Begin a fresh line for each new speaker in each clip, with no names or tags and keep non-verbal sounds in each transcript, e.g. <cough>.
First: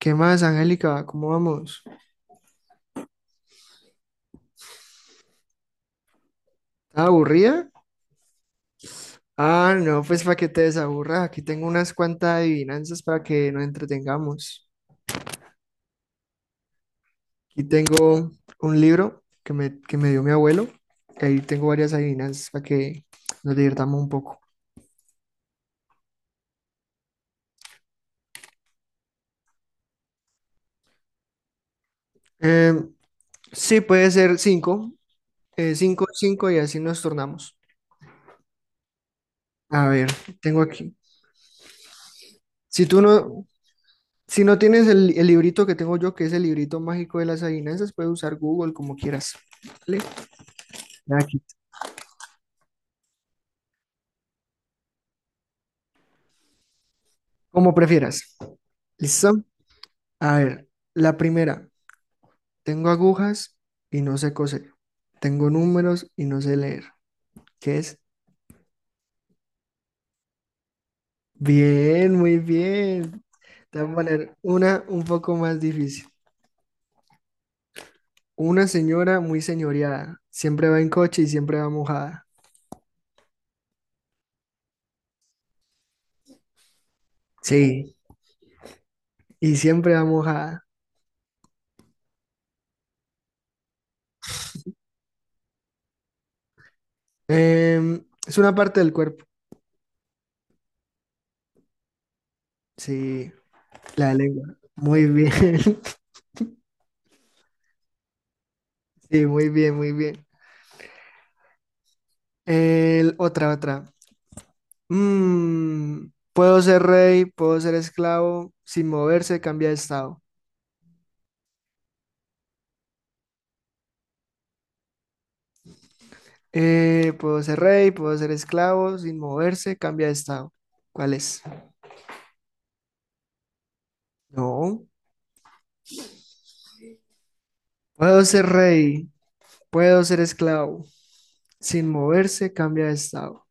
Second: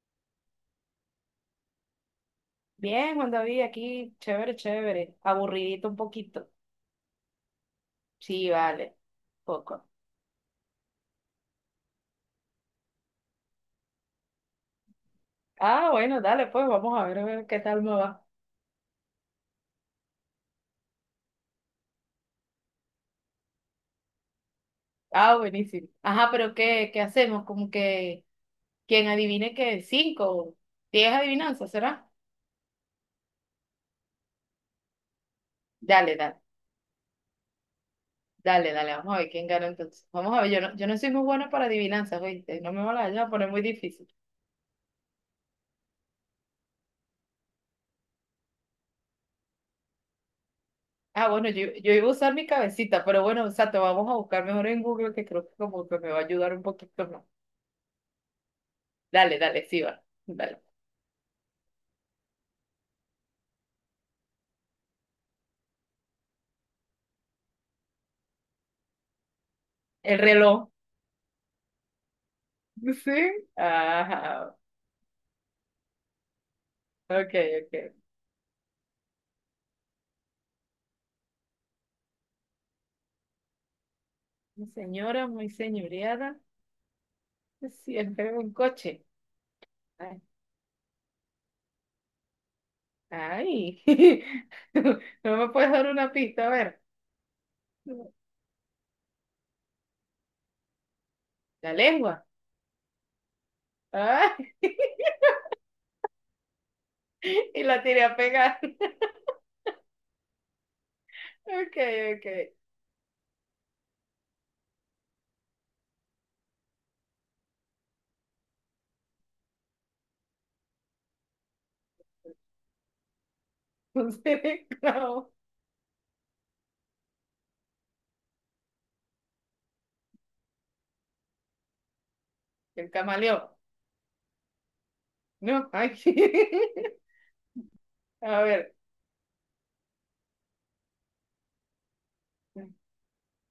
¿Qué más, Angélica? ¿Cómo vamos?
Bien, Juan David, aquí, chévere, chévere. Aburridito un poquito.
¿Estás aburrida?
Sí, vale,
Ah,
poco.
no, pues para que te desaburras. Aquí tengo unas cuantas adivinanzas para que nos entretengamos.
Ah, bueno, dale, pues vamos a ver qué
Aquí
tal me va.
tengo un libro que me dio mi abuelo, y ahí tengo varias adivinanzas para que nos divirtamos un poco.
Ah, buenísimo. Ajá, pero ¿qué hacemos? Como que quien adivine que cinco, 10 adivinanzas, ¿será?
Eh, sí, puede ser cinco. Cinco,
Dale, dale,
cinco, y así nos tornamos.
dale, dale, vamos a ver quién gana
A
entonces.
ver,
Vamos a ver, yo
tengo
no, yo
aquí.
no soy muy buena para adivinanzas, ¿viste? No me
Si tú
van a
no,
poner muy difícil.
si no tienes el librito que tengo yo, que es el librito mágico de las adivinanzas, puedes usar Google como quieras, ¿vale?
Ah,
Aquí.
bueno, yo iba a usar mi cabecita, pero bueno, o sea, te vamos a buscar mejor en Google, que creo que como que me va a ayudar un poquito más.
Como prefieras.
Dale,
¿Listo?
dale, sí va.
A
Dale.
ver, la primera. Tengo agujas y no sé coser. Tengo números y no sé leer. ¿Qué es?
El reloj.
Bien, muy bien.
Sí.
Te voy a poner
Ajá.
una un poco más difícil.
Ok, ok.
Una señora muy señoreada. Siempre va en coche y siempre va mojada.
Una señora muy señoreada,
Sí,
siempre un coche.
y siempre va
Ay.
mojada.
Ay. <laughs> No me puedes dar una pista, a ver.
Es una parte del cuerpo.
La lengua.
Sí, la
Ay.
lengua. Muy
<laughs>
bien. <laughs>
Y la tiré a pegar.
Sí, muy bien, muy bien.
Ok, ok.
Otra, otra. Mm, Puedo ser rey, puedo ser esclavo, sin moverse, cambia de estado.
Un cereclavo.
Puedo ser rey, puedo ser esclavo, sin moverse, cambia de estado. ¿Cuál es?
El camaleón.
No.
No, ay. <laughs>
Puedo
A
ser
ver.
rey, puedo ser esclavo, sin moverse, cambia de estado.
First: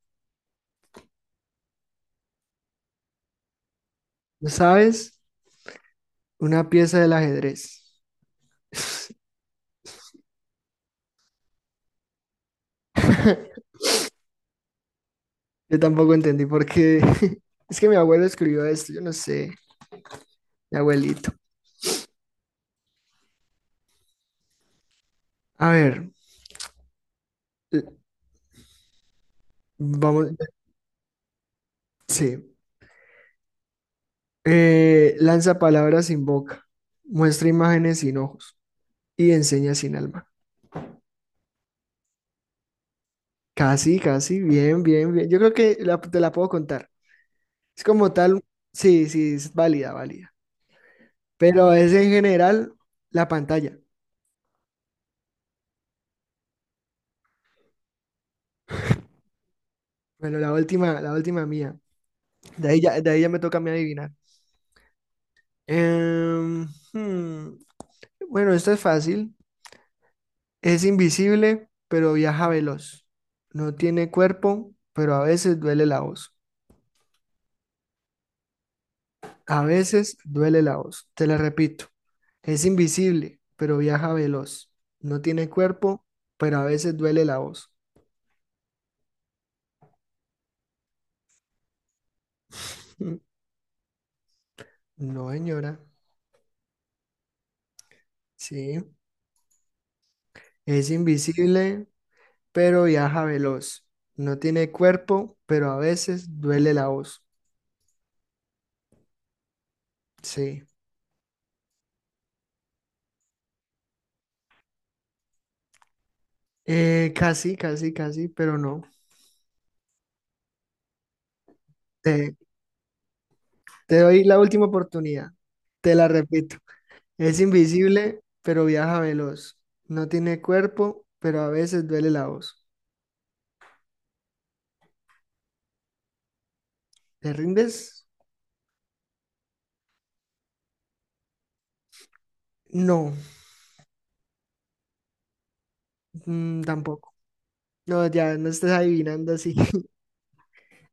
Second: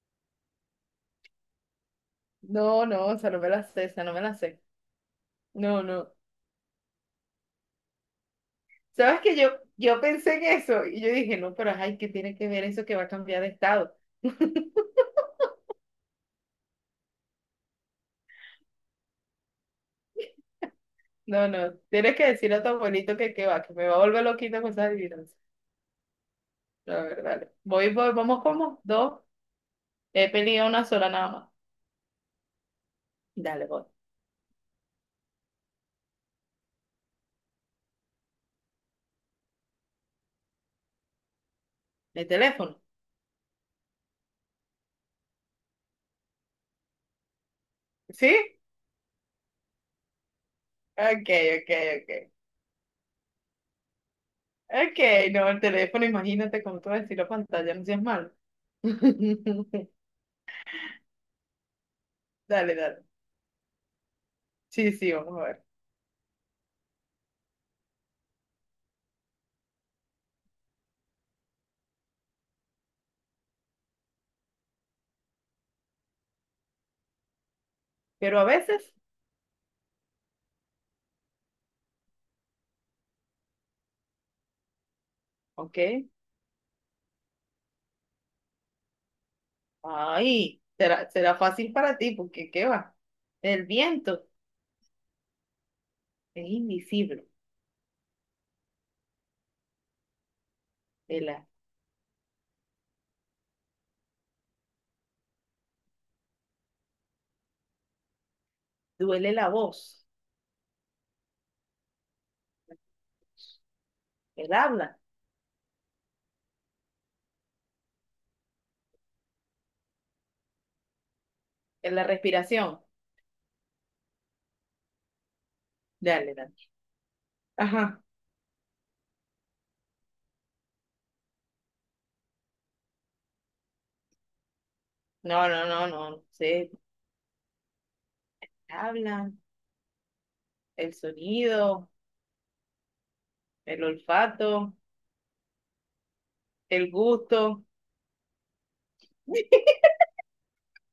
No, no, o sea, no me la sé, esa no me la
¿No?
sé.
¿Sabes?
No, no.
Una pieza del ajedrez.
¿Sabes que yo pensé en eso y yo dije, no, pero ay, ¿qué tiene que ver eso que va a cambiar de estado? <laughs>
Yo tampoco entendí por qué. <laughs> Es que mi abuelo escribió esto, yo no sé, mi abuelito.
No, no, tienes que decirle a tu abuelito que va, que me va a volver loquita con esas adivinanzas.
A ver,
A ver, dale.
l-
Voy, voy, vamos como dos. He
vamos,
pedido una sola nada más.
sí.
Dale, voy.
Lanza palabras sin boca, muestra imágenes sin ojos y enseña sin alma.
¿El teléfono?
Casi, casi, bien, bien, bien. Yo creo que te la puedo contar. Es como
¿Sí?
tal, sí, sí, es válida, válida.
Ok, ok,
Pero es en
ok.
general la pantalla.
Ok, no, el teléfono, imagínate cómo tú vas a decir la pantalla, no seas malo. <laughs>
Bueno, la última mía.
Dale, dale.
De ahí ya me toca a mí adivinar.
Sí, sí, vamos a ver.
Em, hmm, Bueno, esto es fácil. Es invisible, pero viaja veloz. No tiene cuerpo, pero a veces duele la voz.
Pero a veces,
A veces duele la voz, te la repito. Es invisible, pero viaja veloz. No tiene cuerpo,
ok.
pero a veces duele la voz.
Ay, será, será fácil para ti, porque ¿qué va?
<laughs>
El viento
No, señora.
es invisible,
Sí. Es
el a-
invisible, pero viaja veloz. No tiene cuerpo, pero a veces duele la voz.
duele la voz,
Sí.
el habla,
Casi, casi, casi, pero no.
en la
Te,
respiración.
Te doy la última oportunidad. Te la
Dale, dale.
repito. Es
Ajá.
invisible, pero viaja veloz. No tiene cuerpo, pero a veces duele la voz.
No, no, no, no, se
¿Te rindes?
hablan, el sonido,
No,
el olfato, el
tampoco.
gusto.
No, ya no estás adivinando así.
<laughs>
<laughs>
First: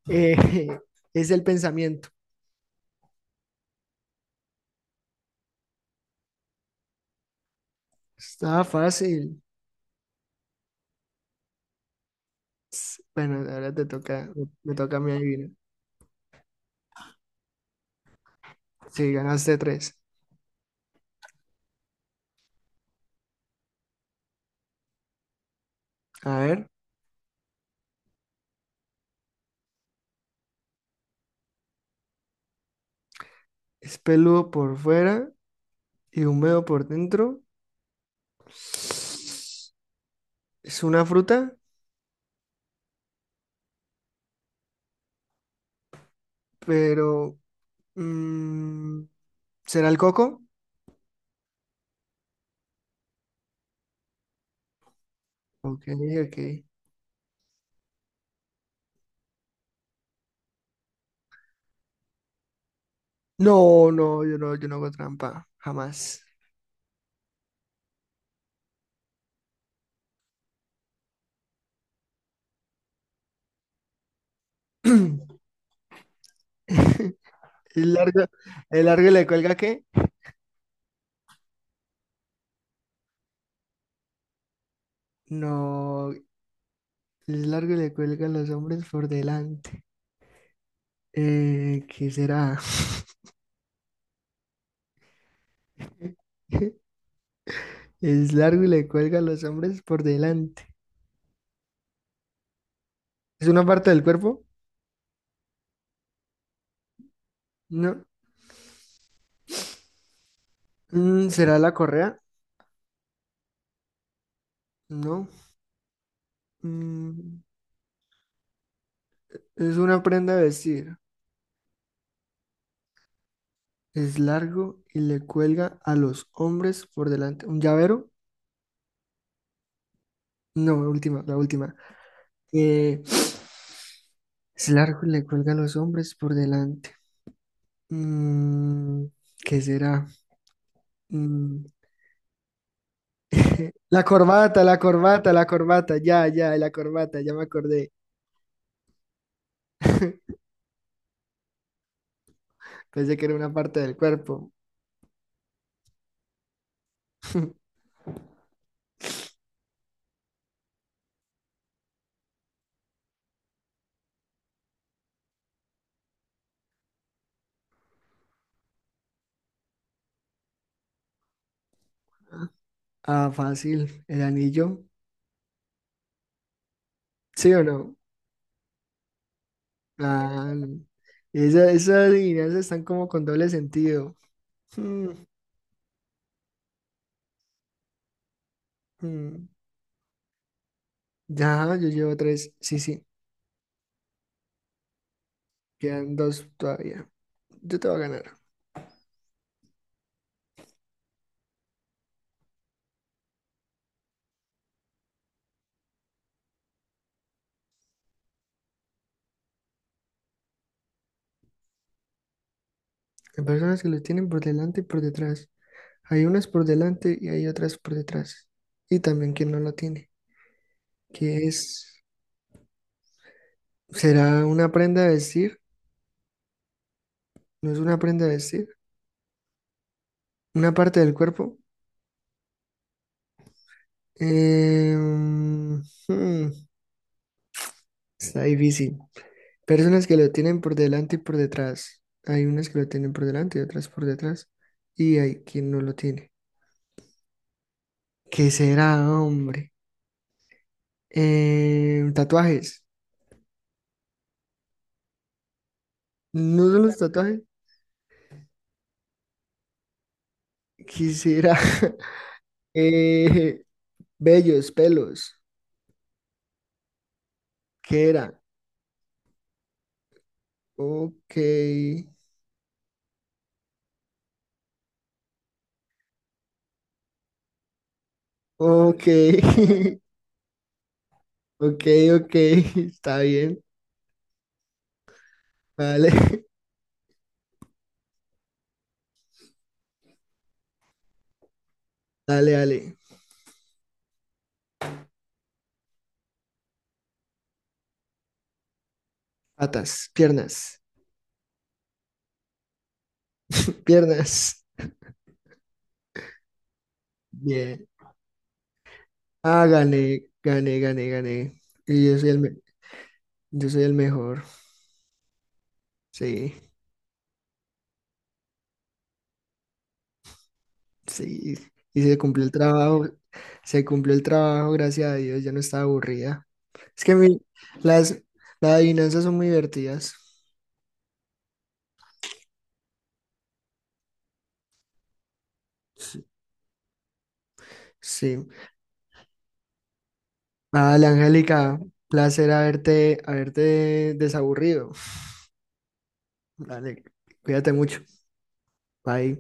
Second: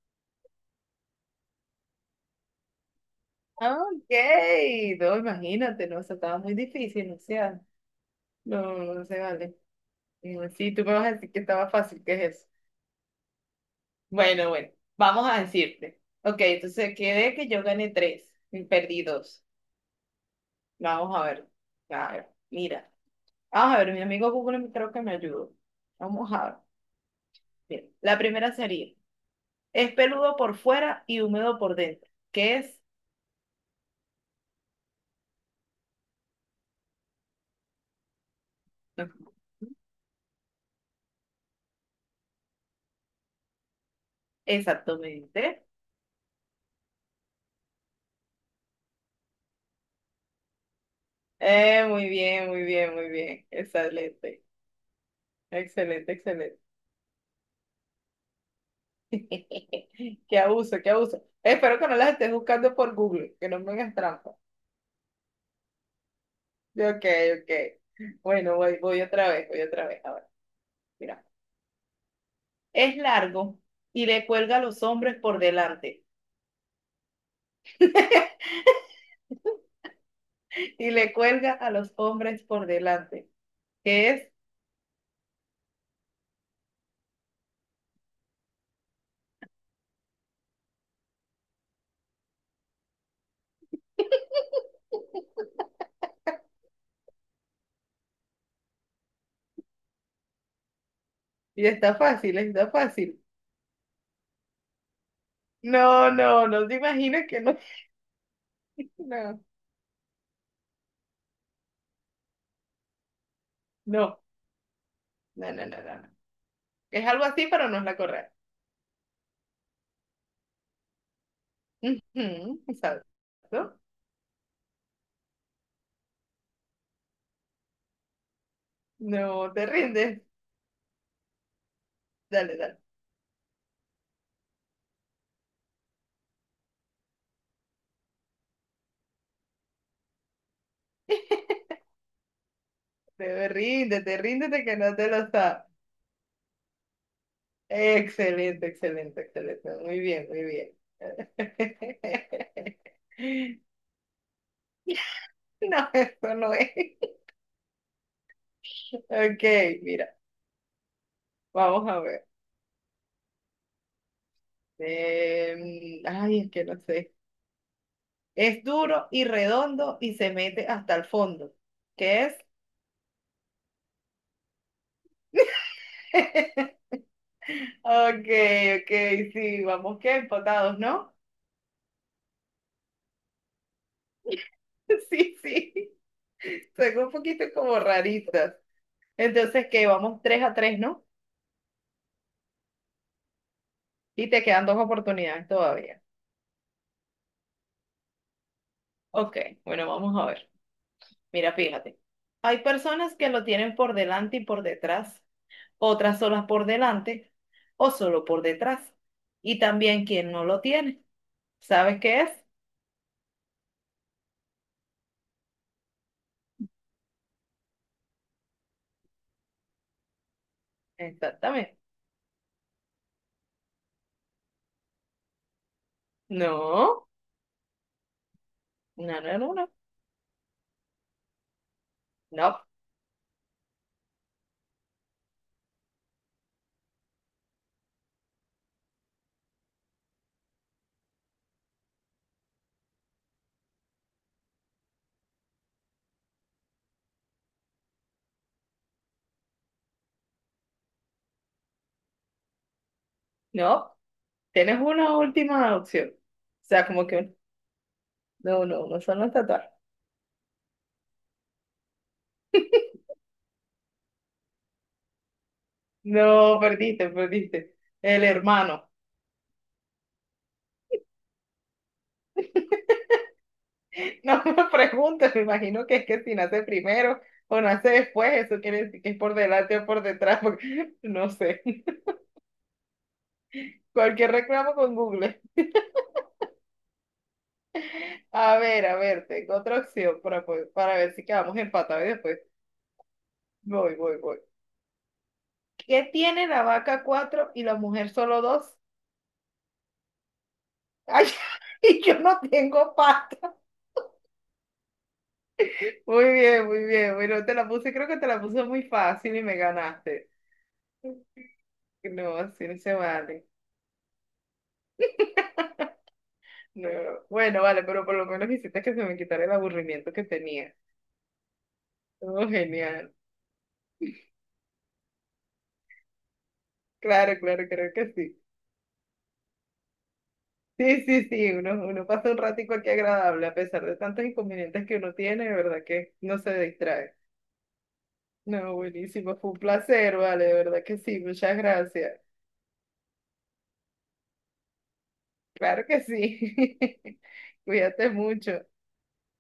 Eh, es el pensamiento.
Ok, no, imagínate, no, o sea, estaba muy difícil, no sea,
Estaba
no, no se
fácil.
vale. Mm, sí, tú me vas a decir que estaba fácil, ¿qué es eso?
Bueno, ahora te toca, me
Bueno, bueno,
me toca a mí
vamos a
adivinar.
decirte. Ok, entonces quedé que yo gané tres y perdí
Sí,
dos.
ganaste tres.
Vamos a ver. A ver, mira. Vamos a ver, mi amigo Google creo que me ayudó. Vamos
A
a ver.
ver,
Mira, la primera sería, es peludo por fuera y húmedo por dentro. ¿Qué es?
es peludo por fuera y húmedo por dentro.
Ujú.
Es una fruta,
Exactamente.
pero mm, ¿será el coco?
Muy bien, muy bien, muy bien. Excelente.
Ok,
Excelente,
ok.
excelente. <laughs> Qué abuso, qué abuso. Espero que no las estés buscando por Google, que no me
No,
hagas
no,
trampa.
yo no, yo no hago trampa, jamás.
Ok, ok. Bueno, voy, voy otra vez, voy otra vez. Ahora, mira. Es largo y le cuelga a los hombres por
<laughs>
delante.
<clears throat> El largo,
<laughs>
el largo le cuelga ¿qué?
Y le cuelga a los hombres por delante. ¿Qué es?
No, el largo le cuelga a los hombres por delante. ¿Qué será? <laughs> Es largo y le cuelga a los hombres por delante.
Y está fácil, está fácil.
¿Es una parte del cuerpo?
No, no, no te imaginas que no.
No.
<laughs>
¿Será la correa?
No, no,
No.
no, no, no, no. Es algo
Mm,
así, pero no es la correcta.
es una prenda de vestir.
Ujú, exacto. No,
Es largo y le cuelga a los hombres por delante. ¿Un llavero?
no, te rindes.
No, la última, la última.
Dale, dale.
Eh, <sniffs> es largo y le cuelga a los hombres por delante. Mm, ¿Qué será? Mm,
Te
<laughs> la
ríndete,
corbata,
ríndete que
la
no te lo
corbata, la
sabes.
corbata, ya, ya, la corbata, ya me acordé.
Excelente, excelente, excelente. Muy bien,
<laughs>
muy bien.
Pensé que era una
<laughs>
parte del cuerpo.
No, eso no es.
<laughs>
Ok, mira, vamos a ver. Ay, es que no sé. Es duro y redondo y se mete hasta el fondo. ¿Qué es?
Ah, fácil, el anillo.
<laughs>
¿Sí o no?
Ok, ok, sí, vamos que
Ah,
empatados,
no.
¿no?
Esas adivinanzas están como con doble sentido. <laughs>
<laughs>
Mm,
Sí, sí. Son un poquito como raritas.
mm.
Entonces, que vamos 3 a tres, ¿no?
Ya, yo llevo tres. Sí, sí,
Y te quedan dos oportunidades todavía.
quedan dos todavía. Yo te voy a ganar.
Ok, bueno, vamos a ver. Mira, fíjate, hay personas que lo tienen por delante y por detrás, otras solas por delante o solo por detrás. Y también quien no lo tiene. ¿Sabes qué es?
Hay personas que los tienen por delante y por detrás. Hay unas por delante y hay otras por detrás. Y también quien no la tiene, que es,
Exactamente.
será una prenda de vestir,
No,
no es una prenda de vestir,
no, no, no, no,
una parte del cuerpo.
no,
Em, hmm, está difícil. Personas que lo tienen por delante y por detrás. Hay unas que lo tienen por delante y otras por detrás. Y hay quien no lo tiene. ¿Qué será, hombre? Tatuajes.
no. Tienes una última opción.
¿No
O
son
sea,
los
como que
tatuajes?
no, no, no son los tatuajes.
¿Qué será? <laughs>
<laughs>
Eh, vellos, pelos.
No, perdiste, perdiste.
¿Qué
El
era?
hermano.
Ok,
<laughs> <laughs> No me preguntes, me imagino que es que si nace primero o nace después, eso quiere decir
ok,
que es por delante o
<laughs>
por detrás, porque <laughs> no sé.
ok, ok, <laughs> está bien.
Cualquier reclamo con Google.
Vale, <laughs>
A ver, tengo otra opción para, po- para ver si quedamos empatados y después
dale, dale.
voy, voy, voy. ¿Qué tiene la vaca cuatro y la mujer solo dos?
Patas, piernas,
Ay, <laughs> y yo no tengo pata.
piernas.
Muy bien, muy bien. Bueno, te la
Bien.
puse, creo que te la puse muy fácil y me
Ah, gané,
ganaste.
gané, gané, gané. Y yo soy
No,
el,
así no se vale.
yo soy el mejor. Sí,
No, bueno, vale, pero por lo menos hiciste que se me quitara el aburrimiento que tenía.
sí. Y se cumplió
Oh,
el trabajo,
genial.
se cumplió el trabajo, gracias a Dios, ya no estaba aburrida. Es que
Claro,
mi-
claro, creo que
las,
sí.
las adivinanzas son muy divertidas.
Sí, sí, sí, uno pasa un ratico aquí agradable, a pesar de tantos inconvenientes que uno tiene, de verdad que
Sí.
no se distrae.
Sí.
No, buenísimo, fue un placer, vale, de verdad que
Dale,
sí, muchas
Angélica,
gracias.
placer haberte desaburrido.
Claro que sí.
Dale,
<laughs>
cuídate mucho.
Cuídate mucho.
Bye.